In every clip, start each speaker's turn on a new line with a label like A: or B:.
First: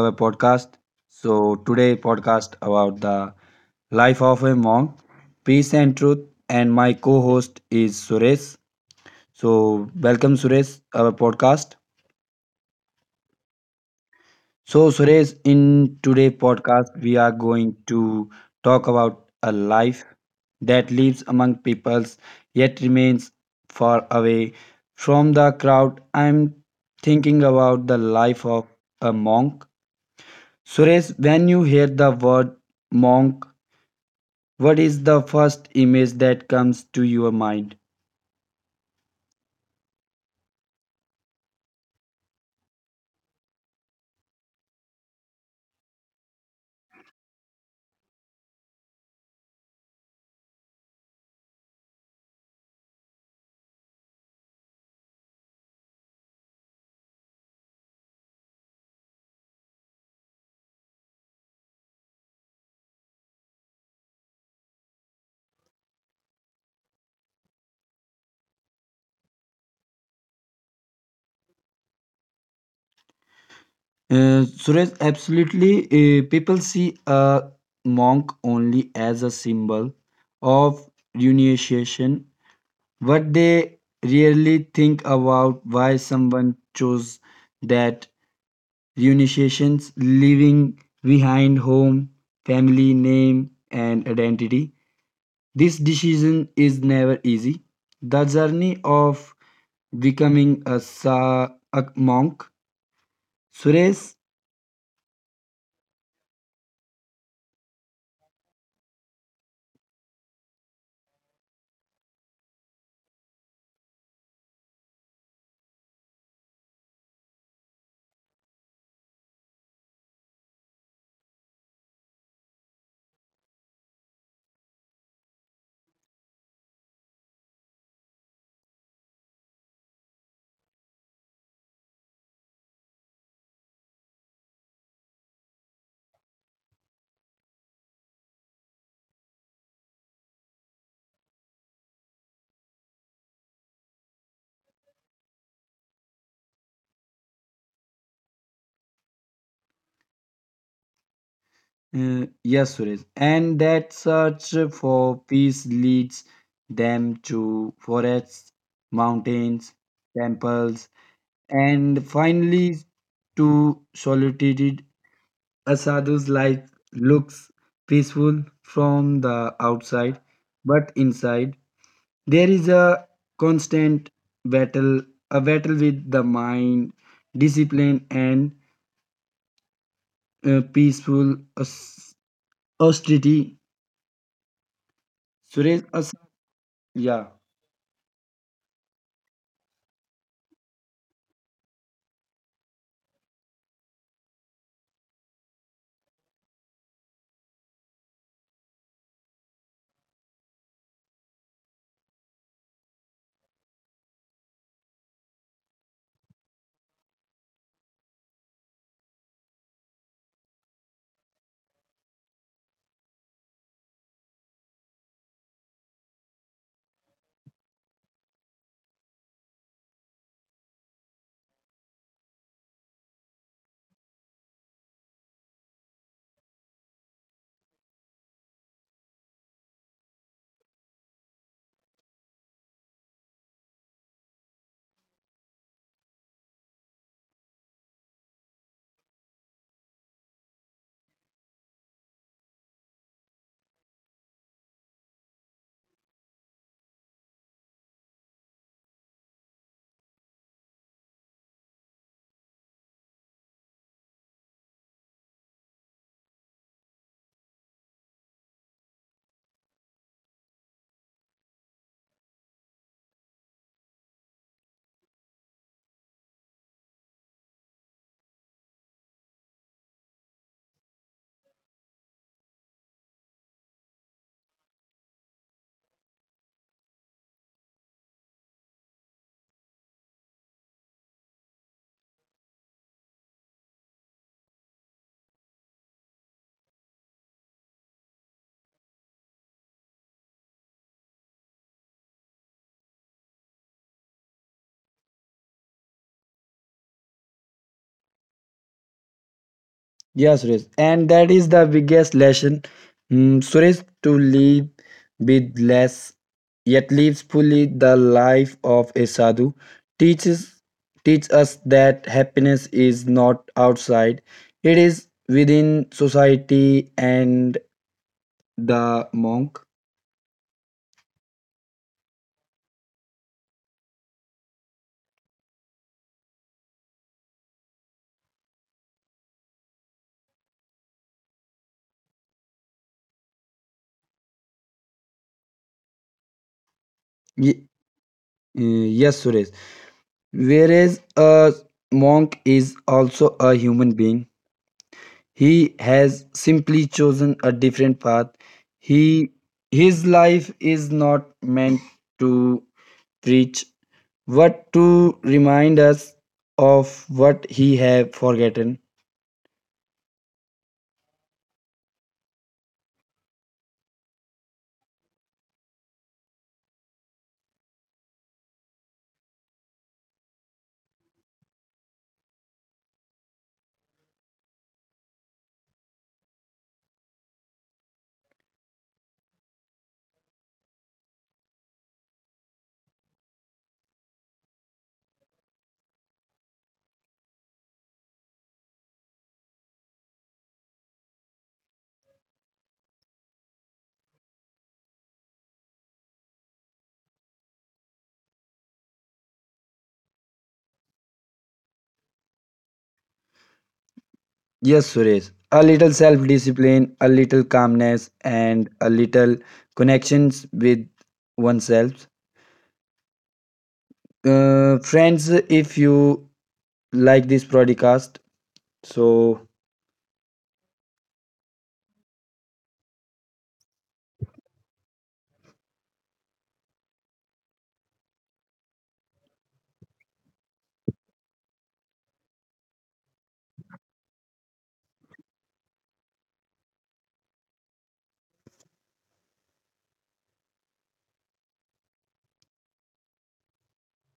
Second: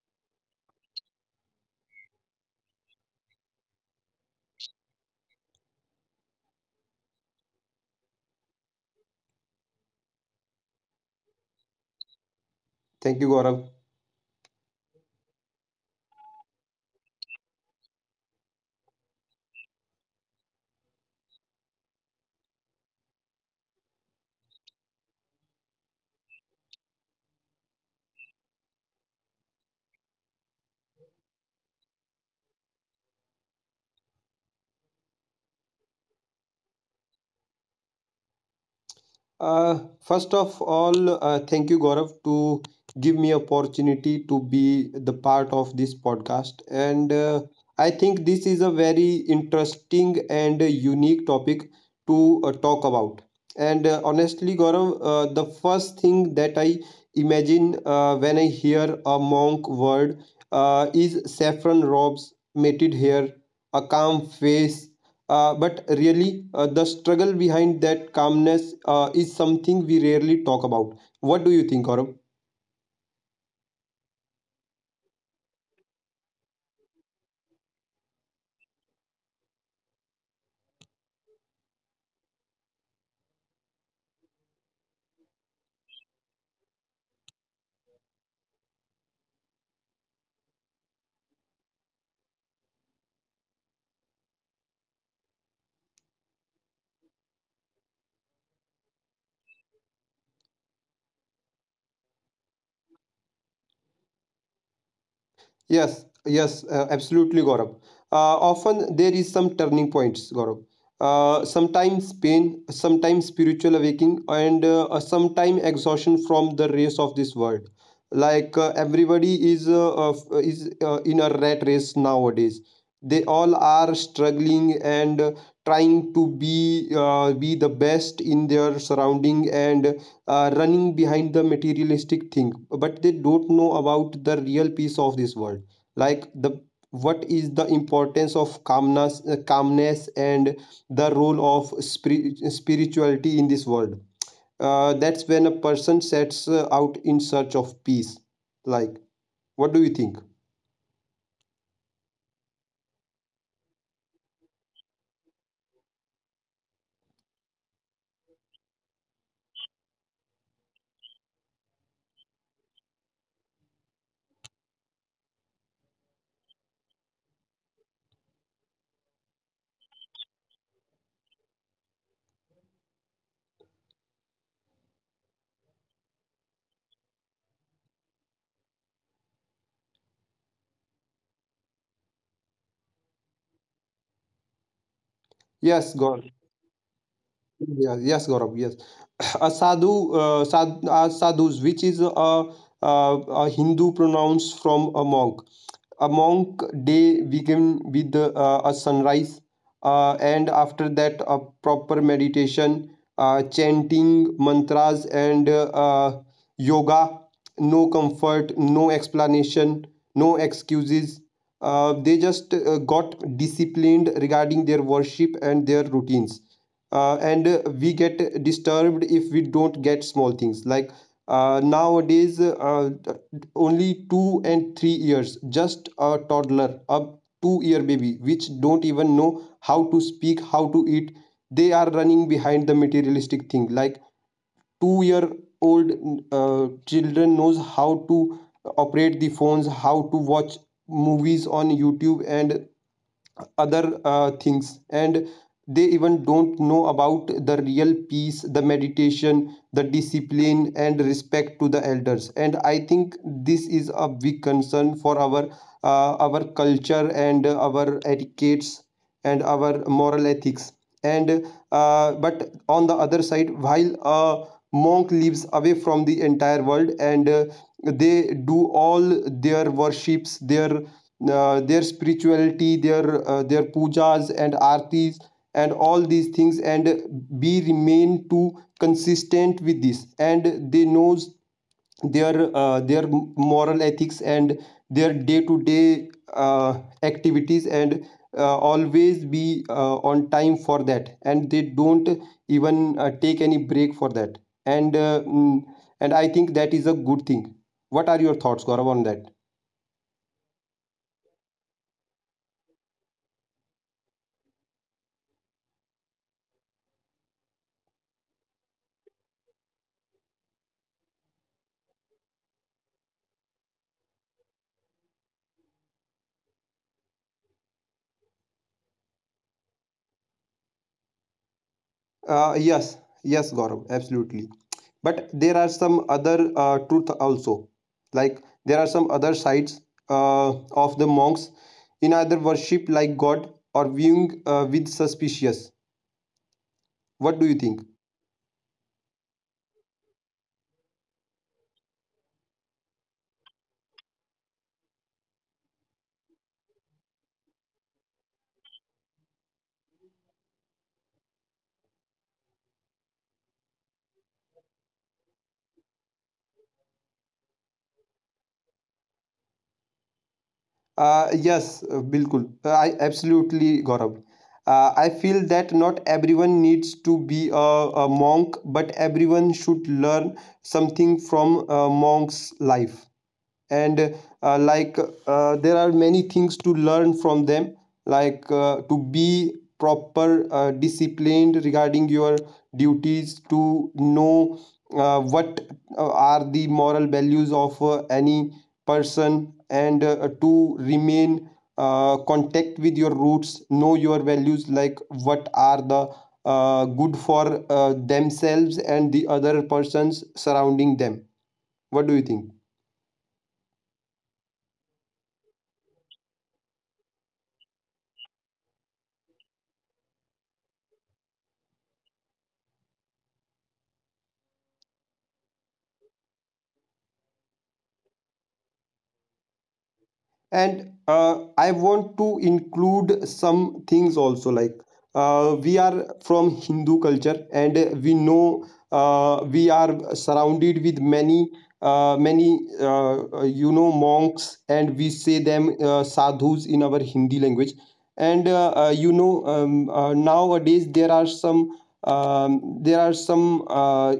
A: our podcast. So today podcast about the life of a monk, peace and truth, and my co-host is Suresh. So welcome Suresh our podcast.
B: Thank you, Gaurav.
A: So Suresh, in today podcast we are going to talk about a life that lives among peoples yet remains far away from the crowd. I'm thinking about the life of a monk Suresh, when you hear the word monk, what is the first image that comes to your mind?
B: Uh, first of all, thank you, Gaurav, to give me opportunity to be the part of this podcast. And I think this is a very interesting and a unique topic to talk about. And honestly, Gaurav, the first thing that I imagine when I hear a monk word is saffron robes, matted hair, a calm face. But really, the struggle behind that calmness is something we rarely talk about. What do you think, Gaurav?
A: Suresh, absolutely. People see a monk only as a symbol of renunciation, but they rarely think about why someone chose that renunciation, leaving behind home, family, name, and identity. This decision is never easy. The journey of becoming a monk, Suresh,
B: Yes, yes, absolutely, Gaurav. Often there is some turning points, Gaurav. Sometimes pain, sometimes spiritual awakening, and sometimes exhaustion from the race of this world. Like everybody is in a rat race nowadays. They all are struggling and trying to be the best in their surrounding and running behind the materialistic thing, but they don't know about the real peace of this world, like the what is the importance of calmness and the role of spirituality in this world. That's when a person sets out in search of peace. Like, what do you think?
A: yes, Suresh, and that search for peace leads them to forests, mountains, temples, and finally to solitude. A sadhu's life looks peaceful from the outside, but inside there is a constant battle a battle with the mind discipline and uh, peaceful aus- austerity Suresh
B: Yes,
A: as-
B: God.
A: yeah
B: Yeah. Yes, Gaurav. Yes. A sadhu, sadhus, which is a Hindu pronounce from a monk. A monk day begin with a sunrise, and after that, a proper meditation, chanting mantras, and yoga. No comfort, no explanation, no excuses. They just got disciplined regarding their worship and their routines, and we get disturbed if we don't get small things. Like, nowadays only 2 and 3 years, just a toddler, a 2 year baby, which don't even know how to speak, how to eat, they are running behind the materialistic thing. Like, 2 year old children knows how to operate the phones, how to watch movies on YouTube and other things, and they even don't know about the real peace, the meditation, the discipline, and respect to the elders. And I think this is a big concern for our culture and our etiquettes and our moral ethics. And uh, but on the other side, while a monk lives away from the entire world, and they do all their worships, their spirituality, their pujas and artis and all these things, and be remain to consistent with this, and they knows their moral ethics and their day to day activities, and always be on time for that, and they don't even take any break for that. And uh, mm, and I think that is a good thing. What are your thoughts, Gaurav, on that?
A: yeah, Suresh, and that is the biggest lesson Suresh, to live with less yet lives fully. The life of a sadhu teaches teach us that happiness is not outside, it is within society, and the monk
B: Uh, yes, yes, Gaurav, absolutely. But there are some other truth also. Like, there are some other sides of the monks, in either worship like God or viewing with suspicious. What do you
A: Ye-
B: think?
A: yes Suresh, whereas a monk is also a human being. He has simply chosen a different path. He his life is not meant to preach but to remind us of what he have forgotten.
B: Yes, Bilkul. I absolutely, Gaurav. I feel that not everyone needs to be a monk, but everyone should learn something from a monk's life. And like, there are many things to learn from them, like to be proper disciplined regarding your duties, to know what are the moral values of any person, and to remain contact with your roots, know your values, like what are the good for themselves and the other persons surrounding them. What do you think?
A: Yes Suresh, a little self discipline, a little calmness, and a little connections with oneself. Friends, if you like this broadcast, so
B: And I want to include some things also, like we are from Hindu culture, and we know we are surrounded with many many, you know, monks, and we say them sadhus in our Hindi language. And nowadays there are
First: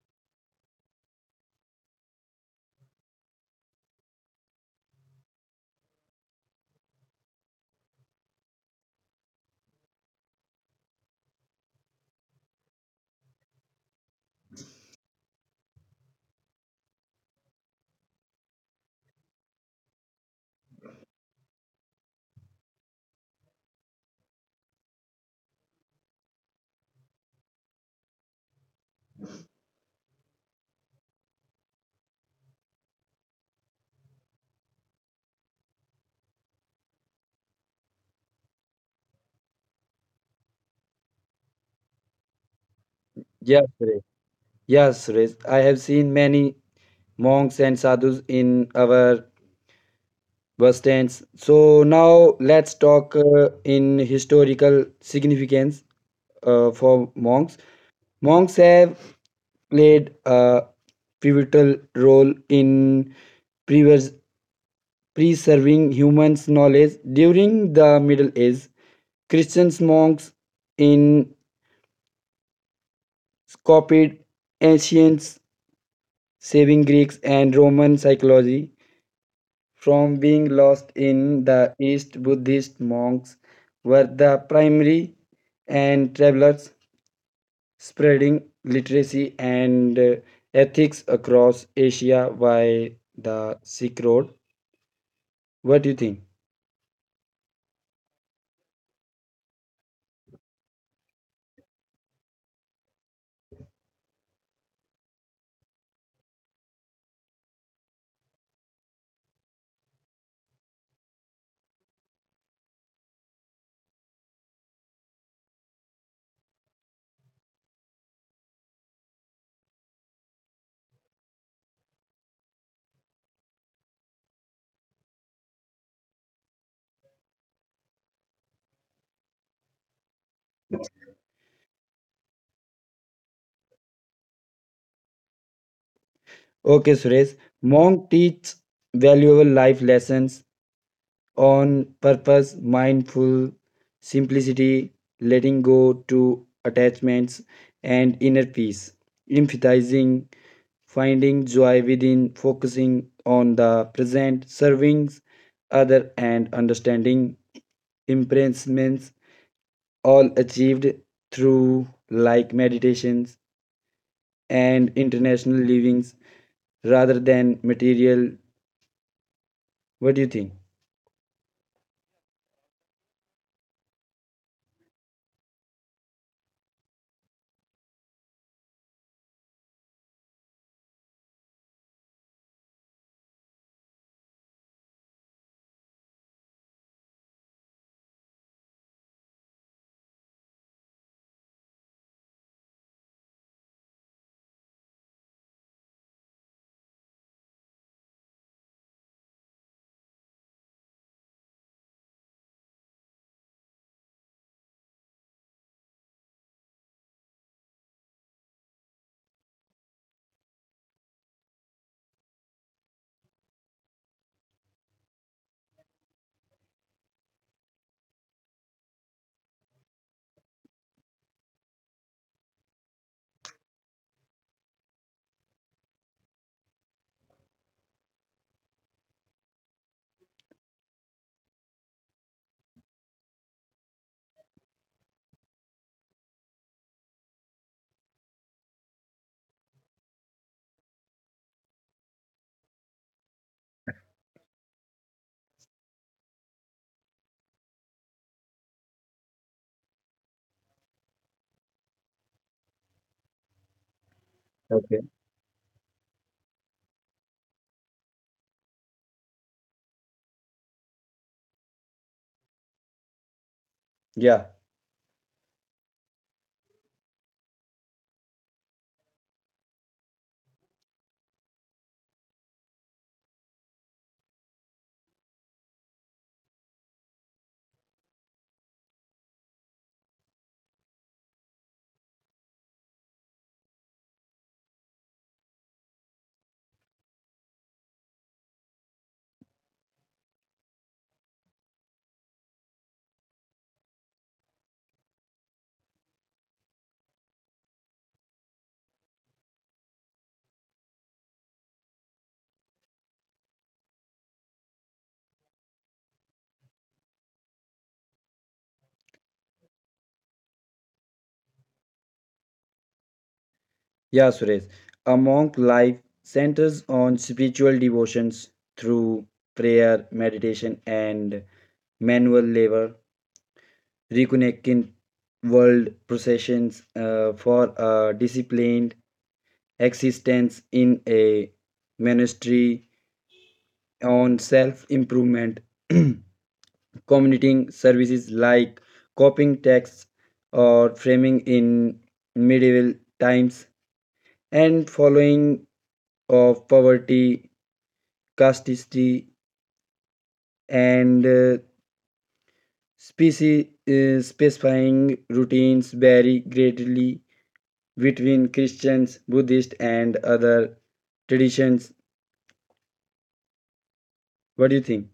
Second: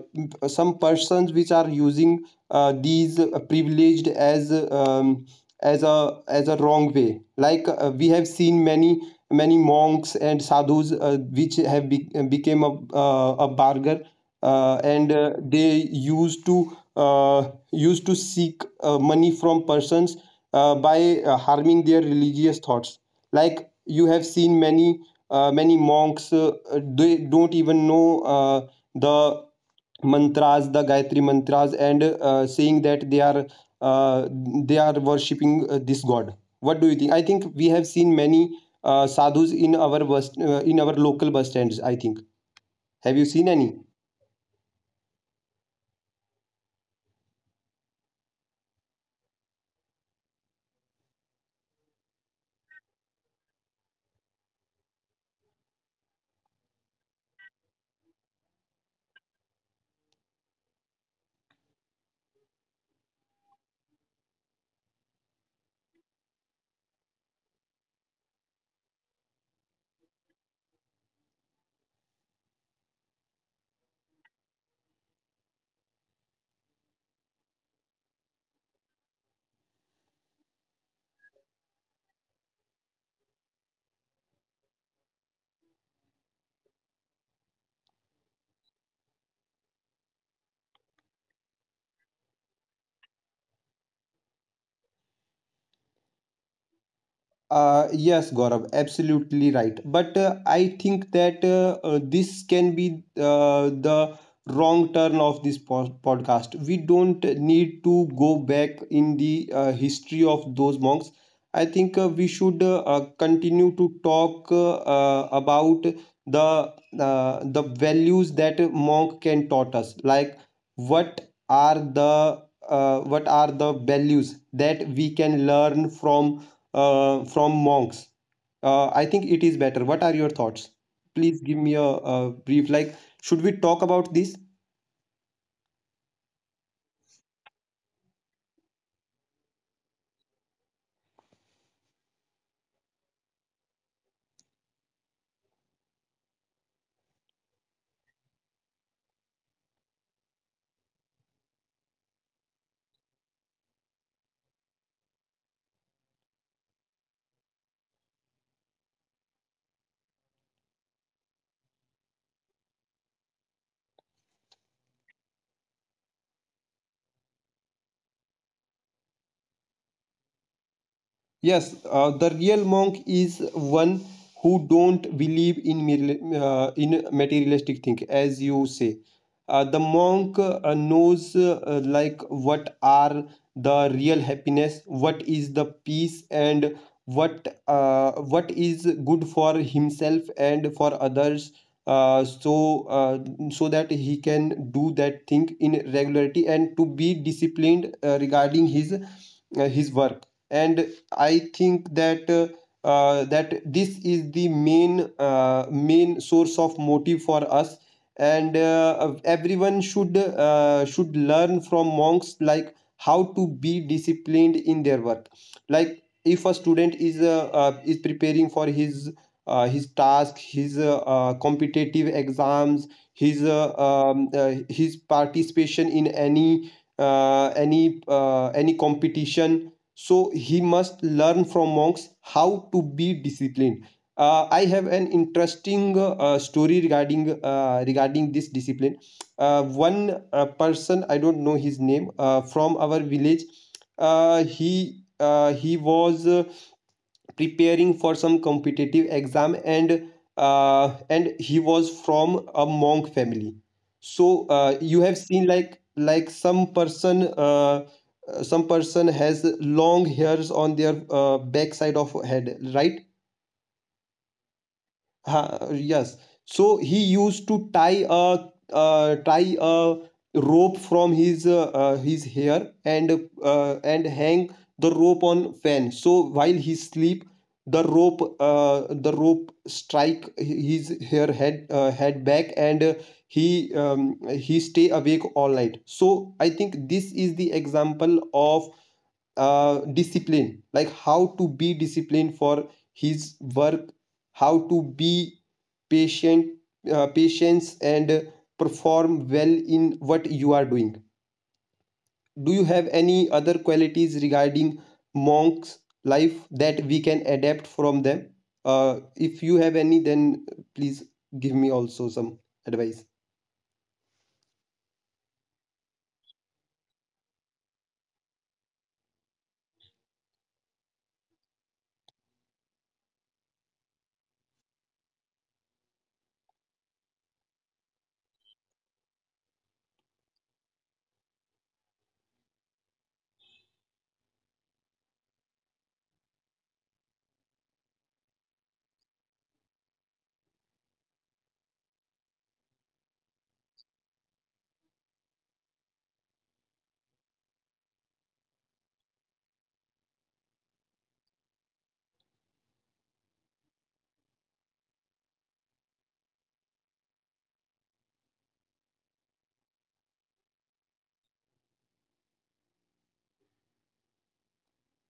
B: some persons which are using these privileged as a wrong way. Like, we have seen many many monks and sadhus which have became a barger, and they uh, used to seek money from persons by harming their religious thoughts. Like, you have seen many many monks, they don't even know the mantras, the Gayatri mantras, and saying that uh, they are worshipping this god. What do you think? I think we have seen many sadhus in our local bus stands. I think, have you seen
A: yes,
B: any?
A: Suresh. Yes, Suresh. I have seen many monks and sadhus in our bus stands. So now let's talk in historical significance for monks. Monks have played a pivotal role in previous preserving humans' knowledge. During the Middle Ages, Christian monks in copied ancient saving Greeks and Roman psychology from being lost in the East. Buddhist monks were the primary and travelers spreading literacy and ethics across Asia by the Silk Road. What do you think?
B: Yes, Gaurav, absolutely right. But I think that this can be the wrong turn of this podcast. We don't need to go back in the history of those monks. I think we should continue to talk about the the values that a monk can taught us, like what are the what are the values that we can learn from monks. I think it is better. What are your thoughts? Please give me a brief, like, should we talk about this?
A: Okay, Suresh. Monk teaches valuable life lessons on purpose, mindful simplicity, letting go to attachments, and inner peace. Emphasizing finding joy within, focusing on the present, serving other, and understanding imprisonments, all achieved through like meditations and international livings rather than material. What do you think?
B: Yes, the real monk is one who don't believe in mere in materialistic thing, as you say. The monk knows like, what are the real happiness, what is the peace, and what is good for himself and for others. Uh, so uh, so that he can do that thing in regularity and to be disciplined regarding his work. And I think that that this is the main main source of motive for us, and everyone should learn from monks, like how to be disciplined in their work. Like, if a student is preparing for his task, his competitive exams, his participation in any any competition, so he must learn from monks how to be disciplined. I have an interesting story regarding regarding this discipline. One person, I don't know his name, from our village, he was preparing for some competitive exam, and he was from a monk family. So
A: Okay.
B: you have seen, like, some person has long hairs on their backside of head, right?
A: Yeah.
B: Ha, yes. So he used to tie a rope from his hair and hang the rope on fan. So while he sleep, the rope strike his hair head head back, and he stay awake all night. So I think this is the example of discipline, like how to be disciplined for his work, how to be patient patience and perform well in what you are doing. Do you have any other qualities regarding monks life that we can adapt from them? If you have any, then please give me also some advice.
A: Yeah, Suresh. A monk life centers on spiritual devotions through prayer, meditation, and manual labor, reconnecting world processions for a disciplined existence in a monastery on self improvement, community services like copying texts or framing in medieval times, and following of poverty, casteity, and species specifying routines vary greatly between Christians, Buddhists, and other traditions. What do you think?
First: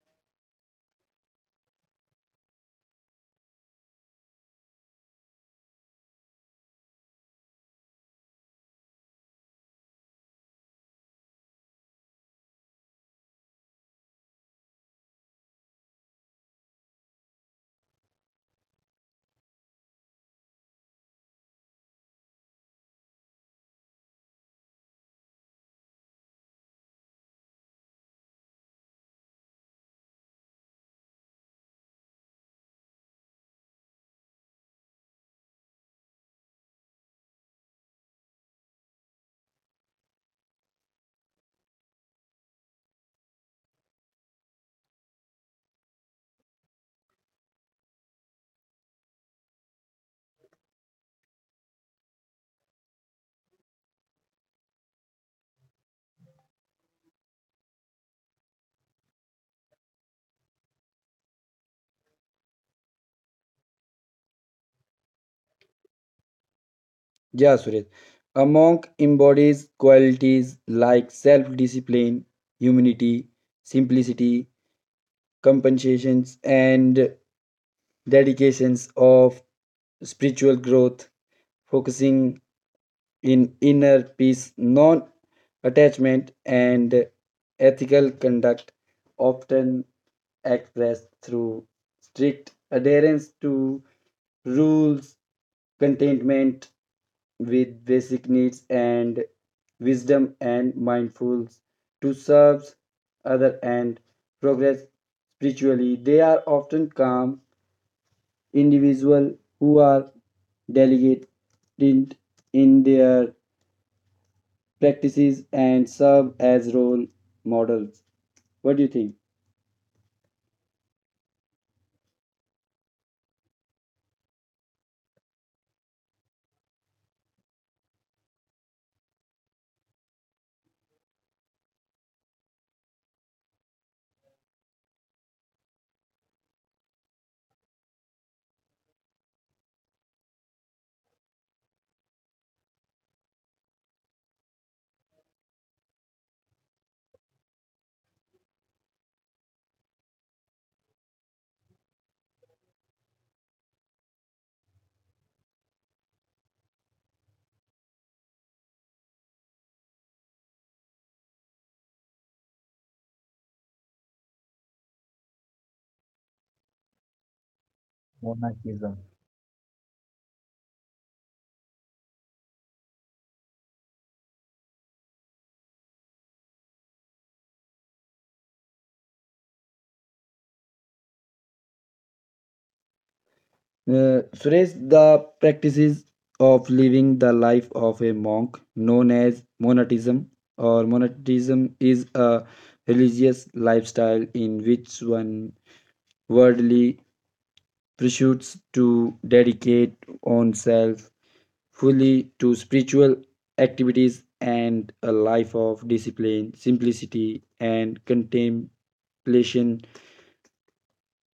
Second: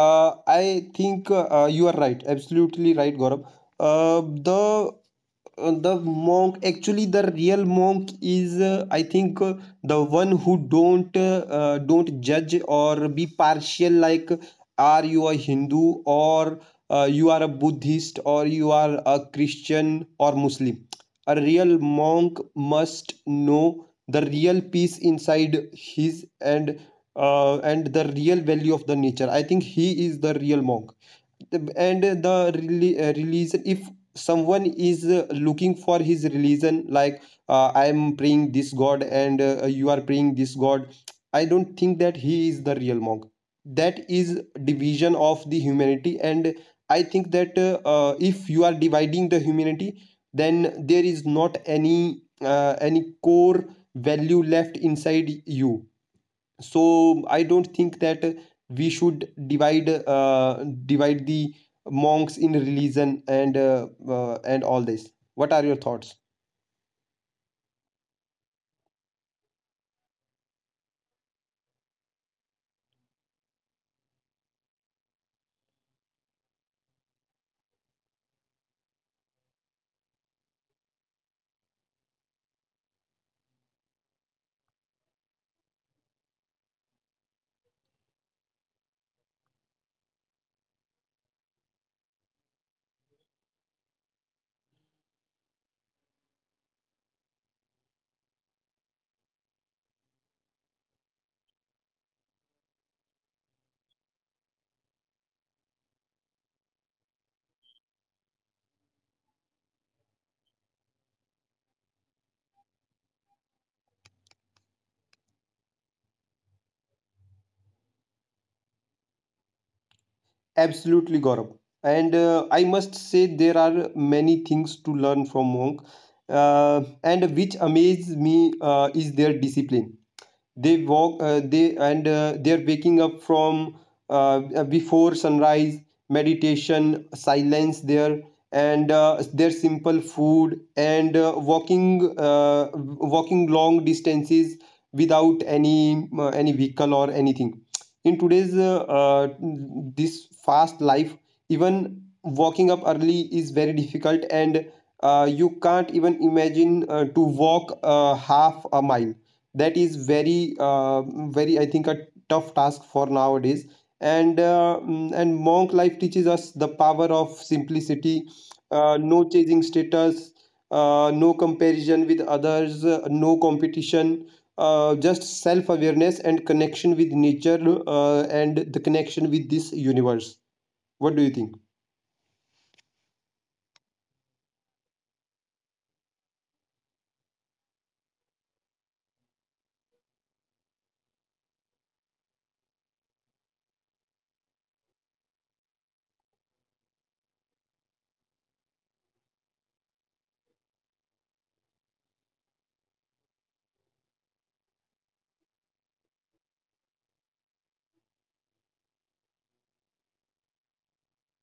B: I think you are right, absolutely right, Gaurav. Uh, the uh, the monk, actually the real monk, is I think the one who don't judge or be partial, like, are you a Hindu, or you are a Buddhist, or you are a Christian or Muslim? A real monk must know the real peace inside his, and the real value of the nature. I think he is the real monk. And the religion, if someone is looking for his religion, like, I am praying this god, and you are praying this god, I don't think that he is the real monk. That is division of the humanity. And I think that if you are dividing the humanity, then there is not any any core value left inside you. So I don't think that we should divide the monks in religion and all this. What are your thoughts?
A: Yeah, Suresh. A monk embodies qualities like self discipline, humility, simplicity, compensations, and dedications of spiritual growth, focusing in inner peace, non attachment, and ethical conduct, often expressed through strict adherence to rules, contentment with basic needs, and wisdom and mindful to serve other and progress spiritually. They are often calm individuals who are delicate in in their practices and serve as role models. What do you think?
B: Absolutely, Gaurav. And I must say there are many things to learn from monk, and which amaze me is their discipline. They walk they and They're waking up from before sunrise, meditation, silence there, and their simple food, and walking long distances without any any vehicle or anything. In today's this fast life, even walking up early is very difficult, and you can't even imagine to walk half a mile. That is very very, I think, a tough task for nowadays. And monk life teaches us the power of simplicity. uh,
A: Monachism.
B: no chasing status, no comparison with others, no competition, just self awareness and connection with nature, and the connection with this universe. What do you think?
A: Suresh, the practices of living the life of a monk, known as monatism or monatism, is a religious lifestyle in which one worldly pursuits to dedicate oneself fully to spiritual activities and a life of discipline, simplicity, and contemplation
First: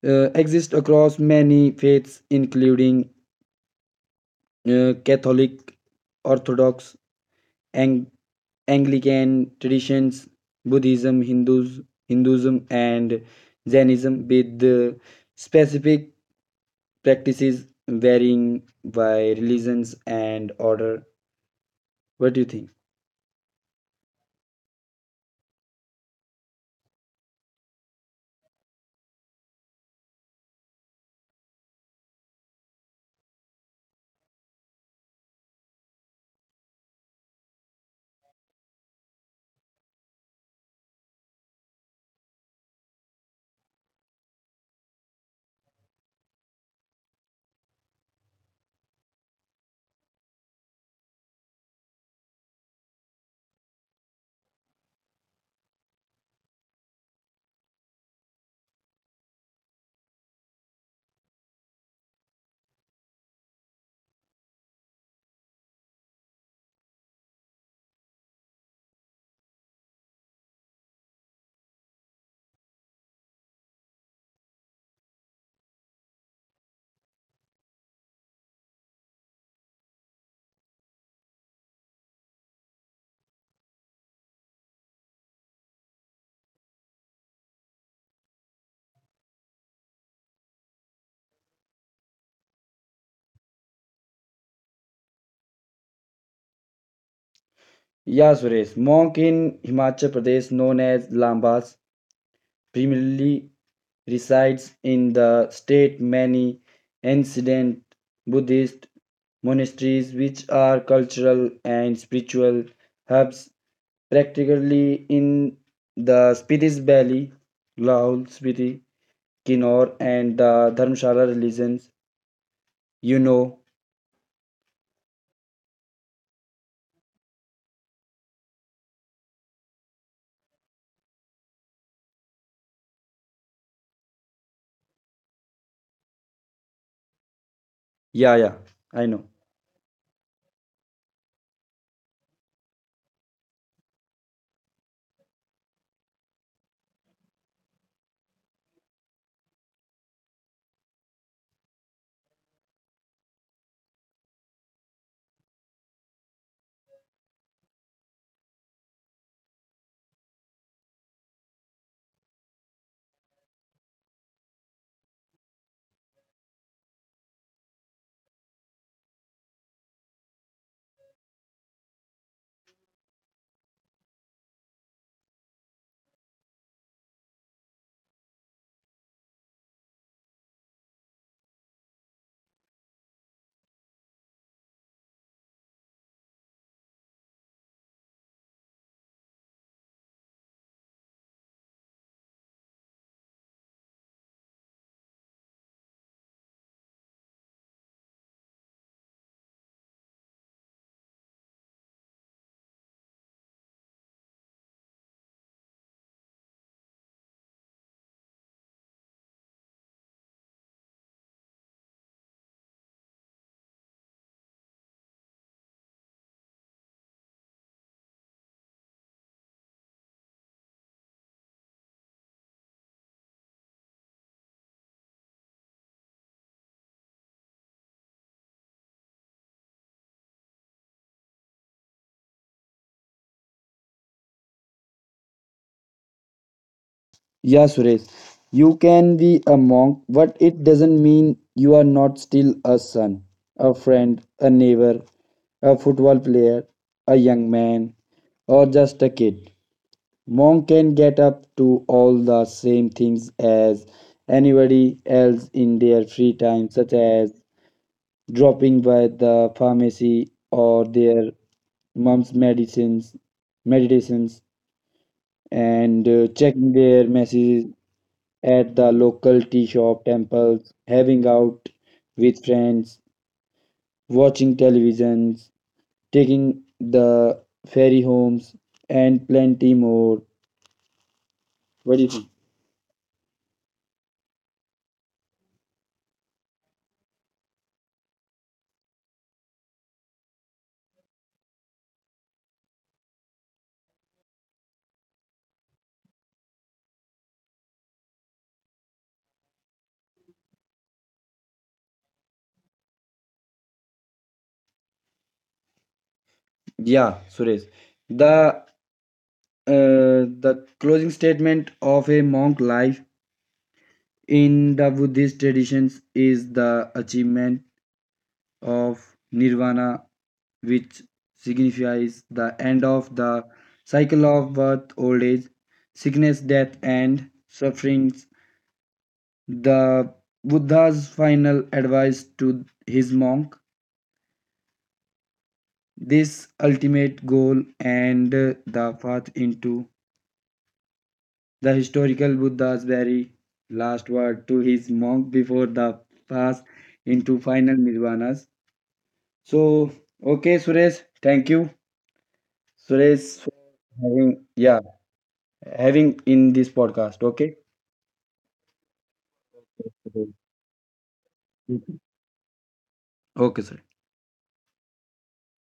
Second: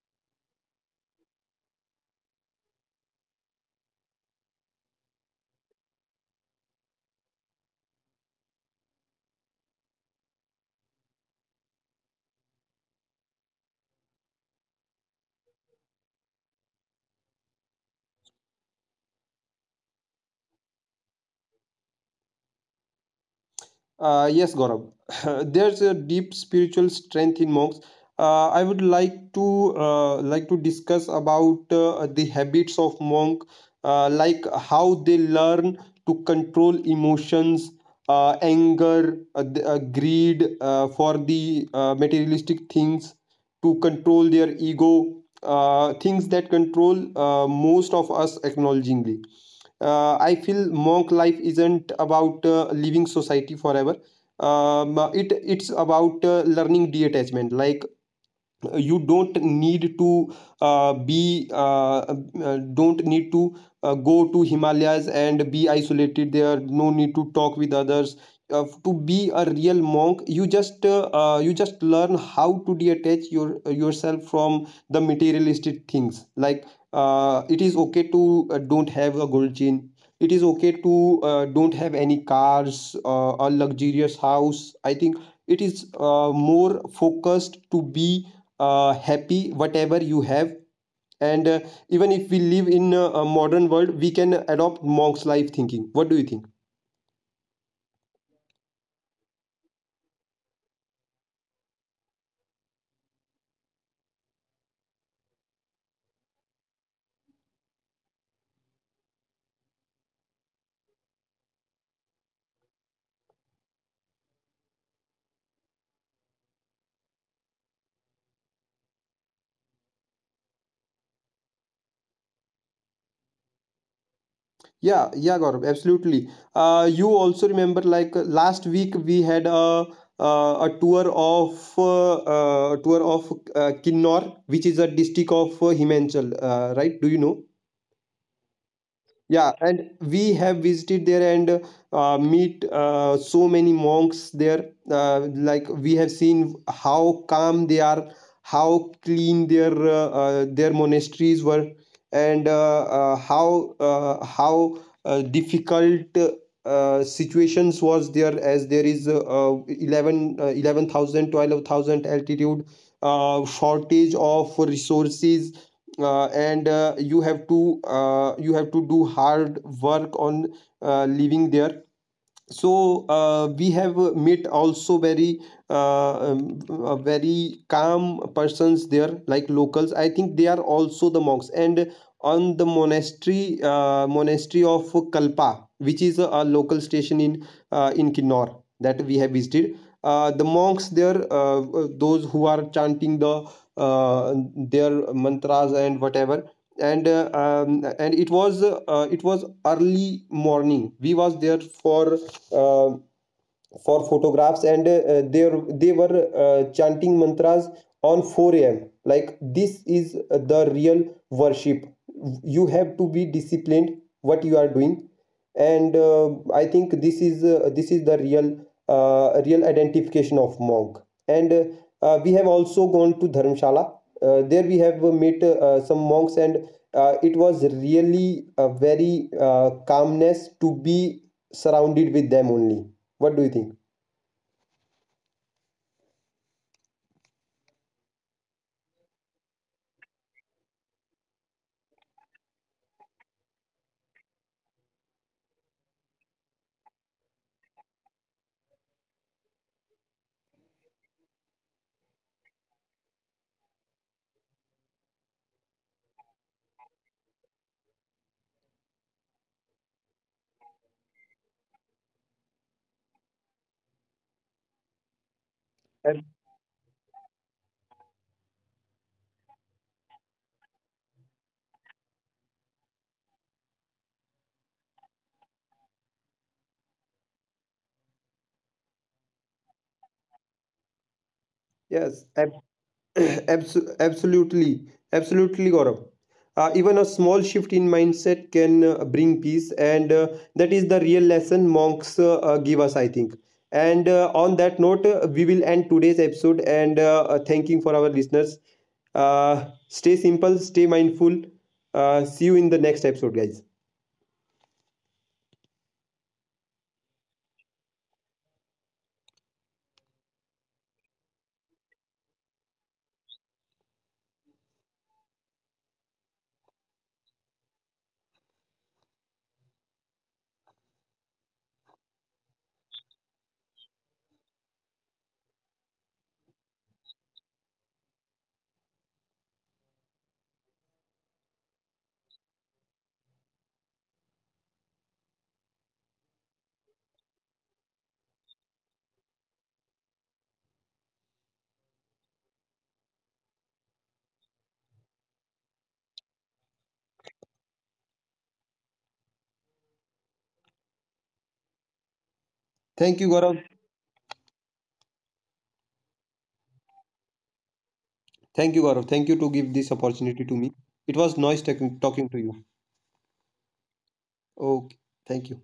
A: exist across many faiths, including Catholic, Orthodox, Ang- Anglican traditions, Buddhism, Hindus, Hinduism, and Jainism, with specific practices varying by religions and order. What do you think?
B: Yes, Gaurav. There's a deep spiritual strength in monks. I would like to discuss about the habits of monk, like how they learn to control emotions, anger, greed for the materialistic things, to control their ego, things that control most of us acknowledgingly. I feel monk life isn't about leaving society forever. It's about learning detachment. Like you don't need to be don't need to go to himalayas and be isolated there. No need to talk with others. To be a real monk, you just learn how to detach yourself from the materialistic things. Like it is okay to don't have a gold chain. It is okay to don't have any cars or luxurious house. I think it is more focused to be happy whatever you have. And even if we live in a modern world, we can adopt monk's life thinking. What do you think?
A: Yeah, Suresh. Monk in Himachal Pradesh, known as Lambas, primarily resides in the state many ancient Buddhist monasteries, which are cultural and spiritual hubs, practically in the Spitis Valley, Lahaul, Spiti, Kinnaur, and the Dharmshala religions. You know,
B: Yeah, yeah, Gaurav, absolutely. You also remember like last week we had a tour of Kinnor, which is a district of Himachal, right? Do you know?
A: yeah, yeah, I know.
B: Yeah, and we have visited there and meet so many monks there. Like we have seen how calm they are, how clean their monasteries were, and how difficult situations was there, as there is 11 11,000 altitude, shortage of resources, and you have to do hard work on living there. So we have met also very very calm persons there like locals. I think they are also the monks. And on the monastery, monastery of kalpa, which is a local station in kinnor that we have visited, the monks there, those who are chanting the uh, their mantras and whatever. And it was early morning. We was there uh, for photographs, and they were chanting mantras on 4 a.m. Like this is the real worship. You have to be disciplined what you are doing, and I think this is the real real identification of monk. And We have also gone to Dharamshala. There we have met some monks. And it was really a very calmness to be surrounded with them only. What do you think?
A: Yeah, Suresh, you can be a monk, but it doesn't mean you are not still a son, a friend, a neighbor, a football player, a young man, or just a kid. Monk can get up to all the same things as anybody else in their free time, such as dropping by the pharmacy or their mom's medicines, meditations, and
B: Ab-
A: checking their messages at the local tea shop, temples, having out with friends, watching televisions, taking the ferry homes, and plenty more. What do you
B: Yes,
A: think?
B: ab- abso- Absolutely, absolutely, Gaurav. Even a small shift in mindset can bring peace, and that is the real lesson monks give us, I think. And On that note, we will end today's episode. And Thanking for our listeners. Stay simple, stay mindful. See you in the next episode, guys.
A: Yeah, Suresh. The closing statement of a monk life in the Buddhist traditions is the achievement of nirvana, which signifies the end of the cycle of birth, old age, sickness, death, and sufferings. The Buddha's final advice to his monk this ultimate goal and the path into the historical Buddha's very last word to his monk before the pass into final nirvanas. So, okay, Suresh, thank you.
B: Thank you,
A: Suresh, for
B: Gaurav.
A: having having in this podcast. Okay.
B: Thank you, Gaurav. Thank you to give this
A: Okay,
B: opportunity to me. It was nice talking to you.
A: okay, Suresh.
B: Okay. Thank you.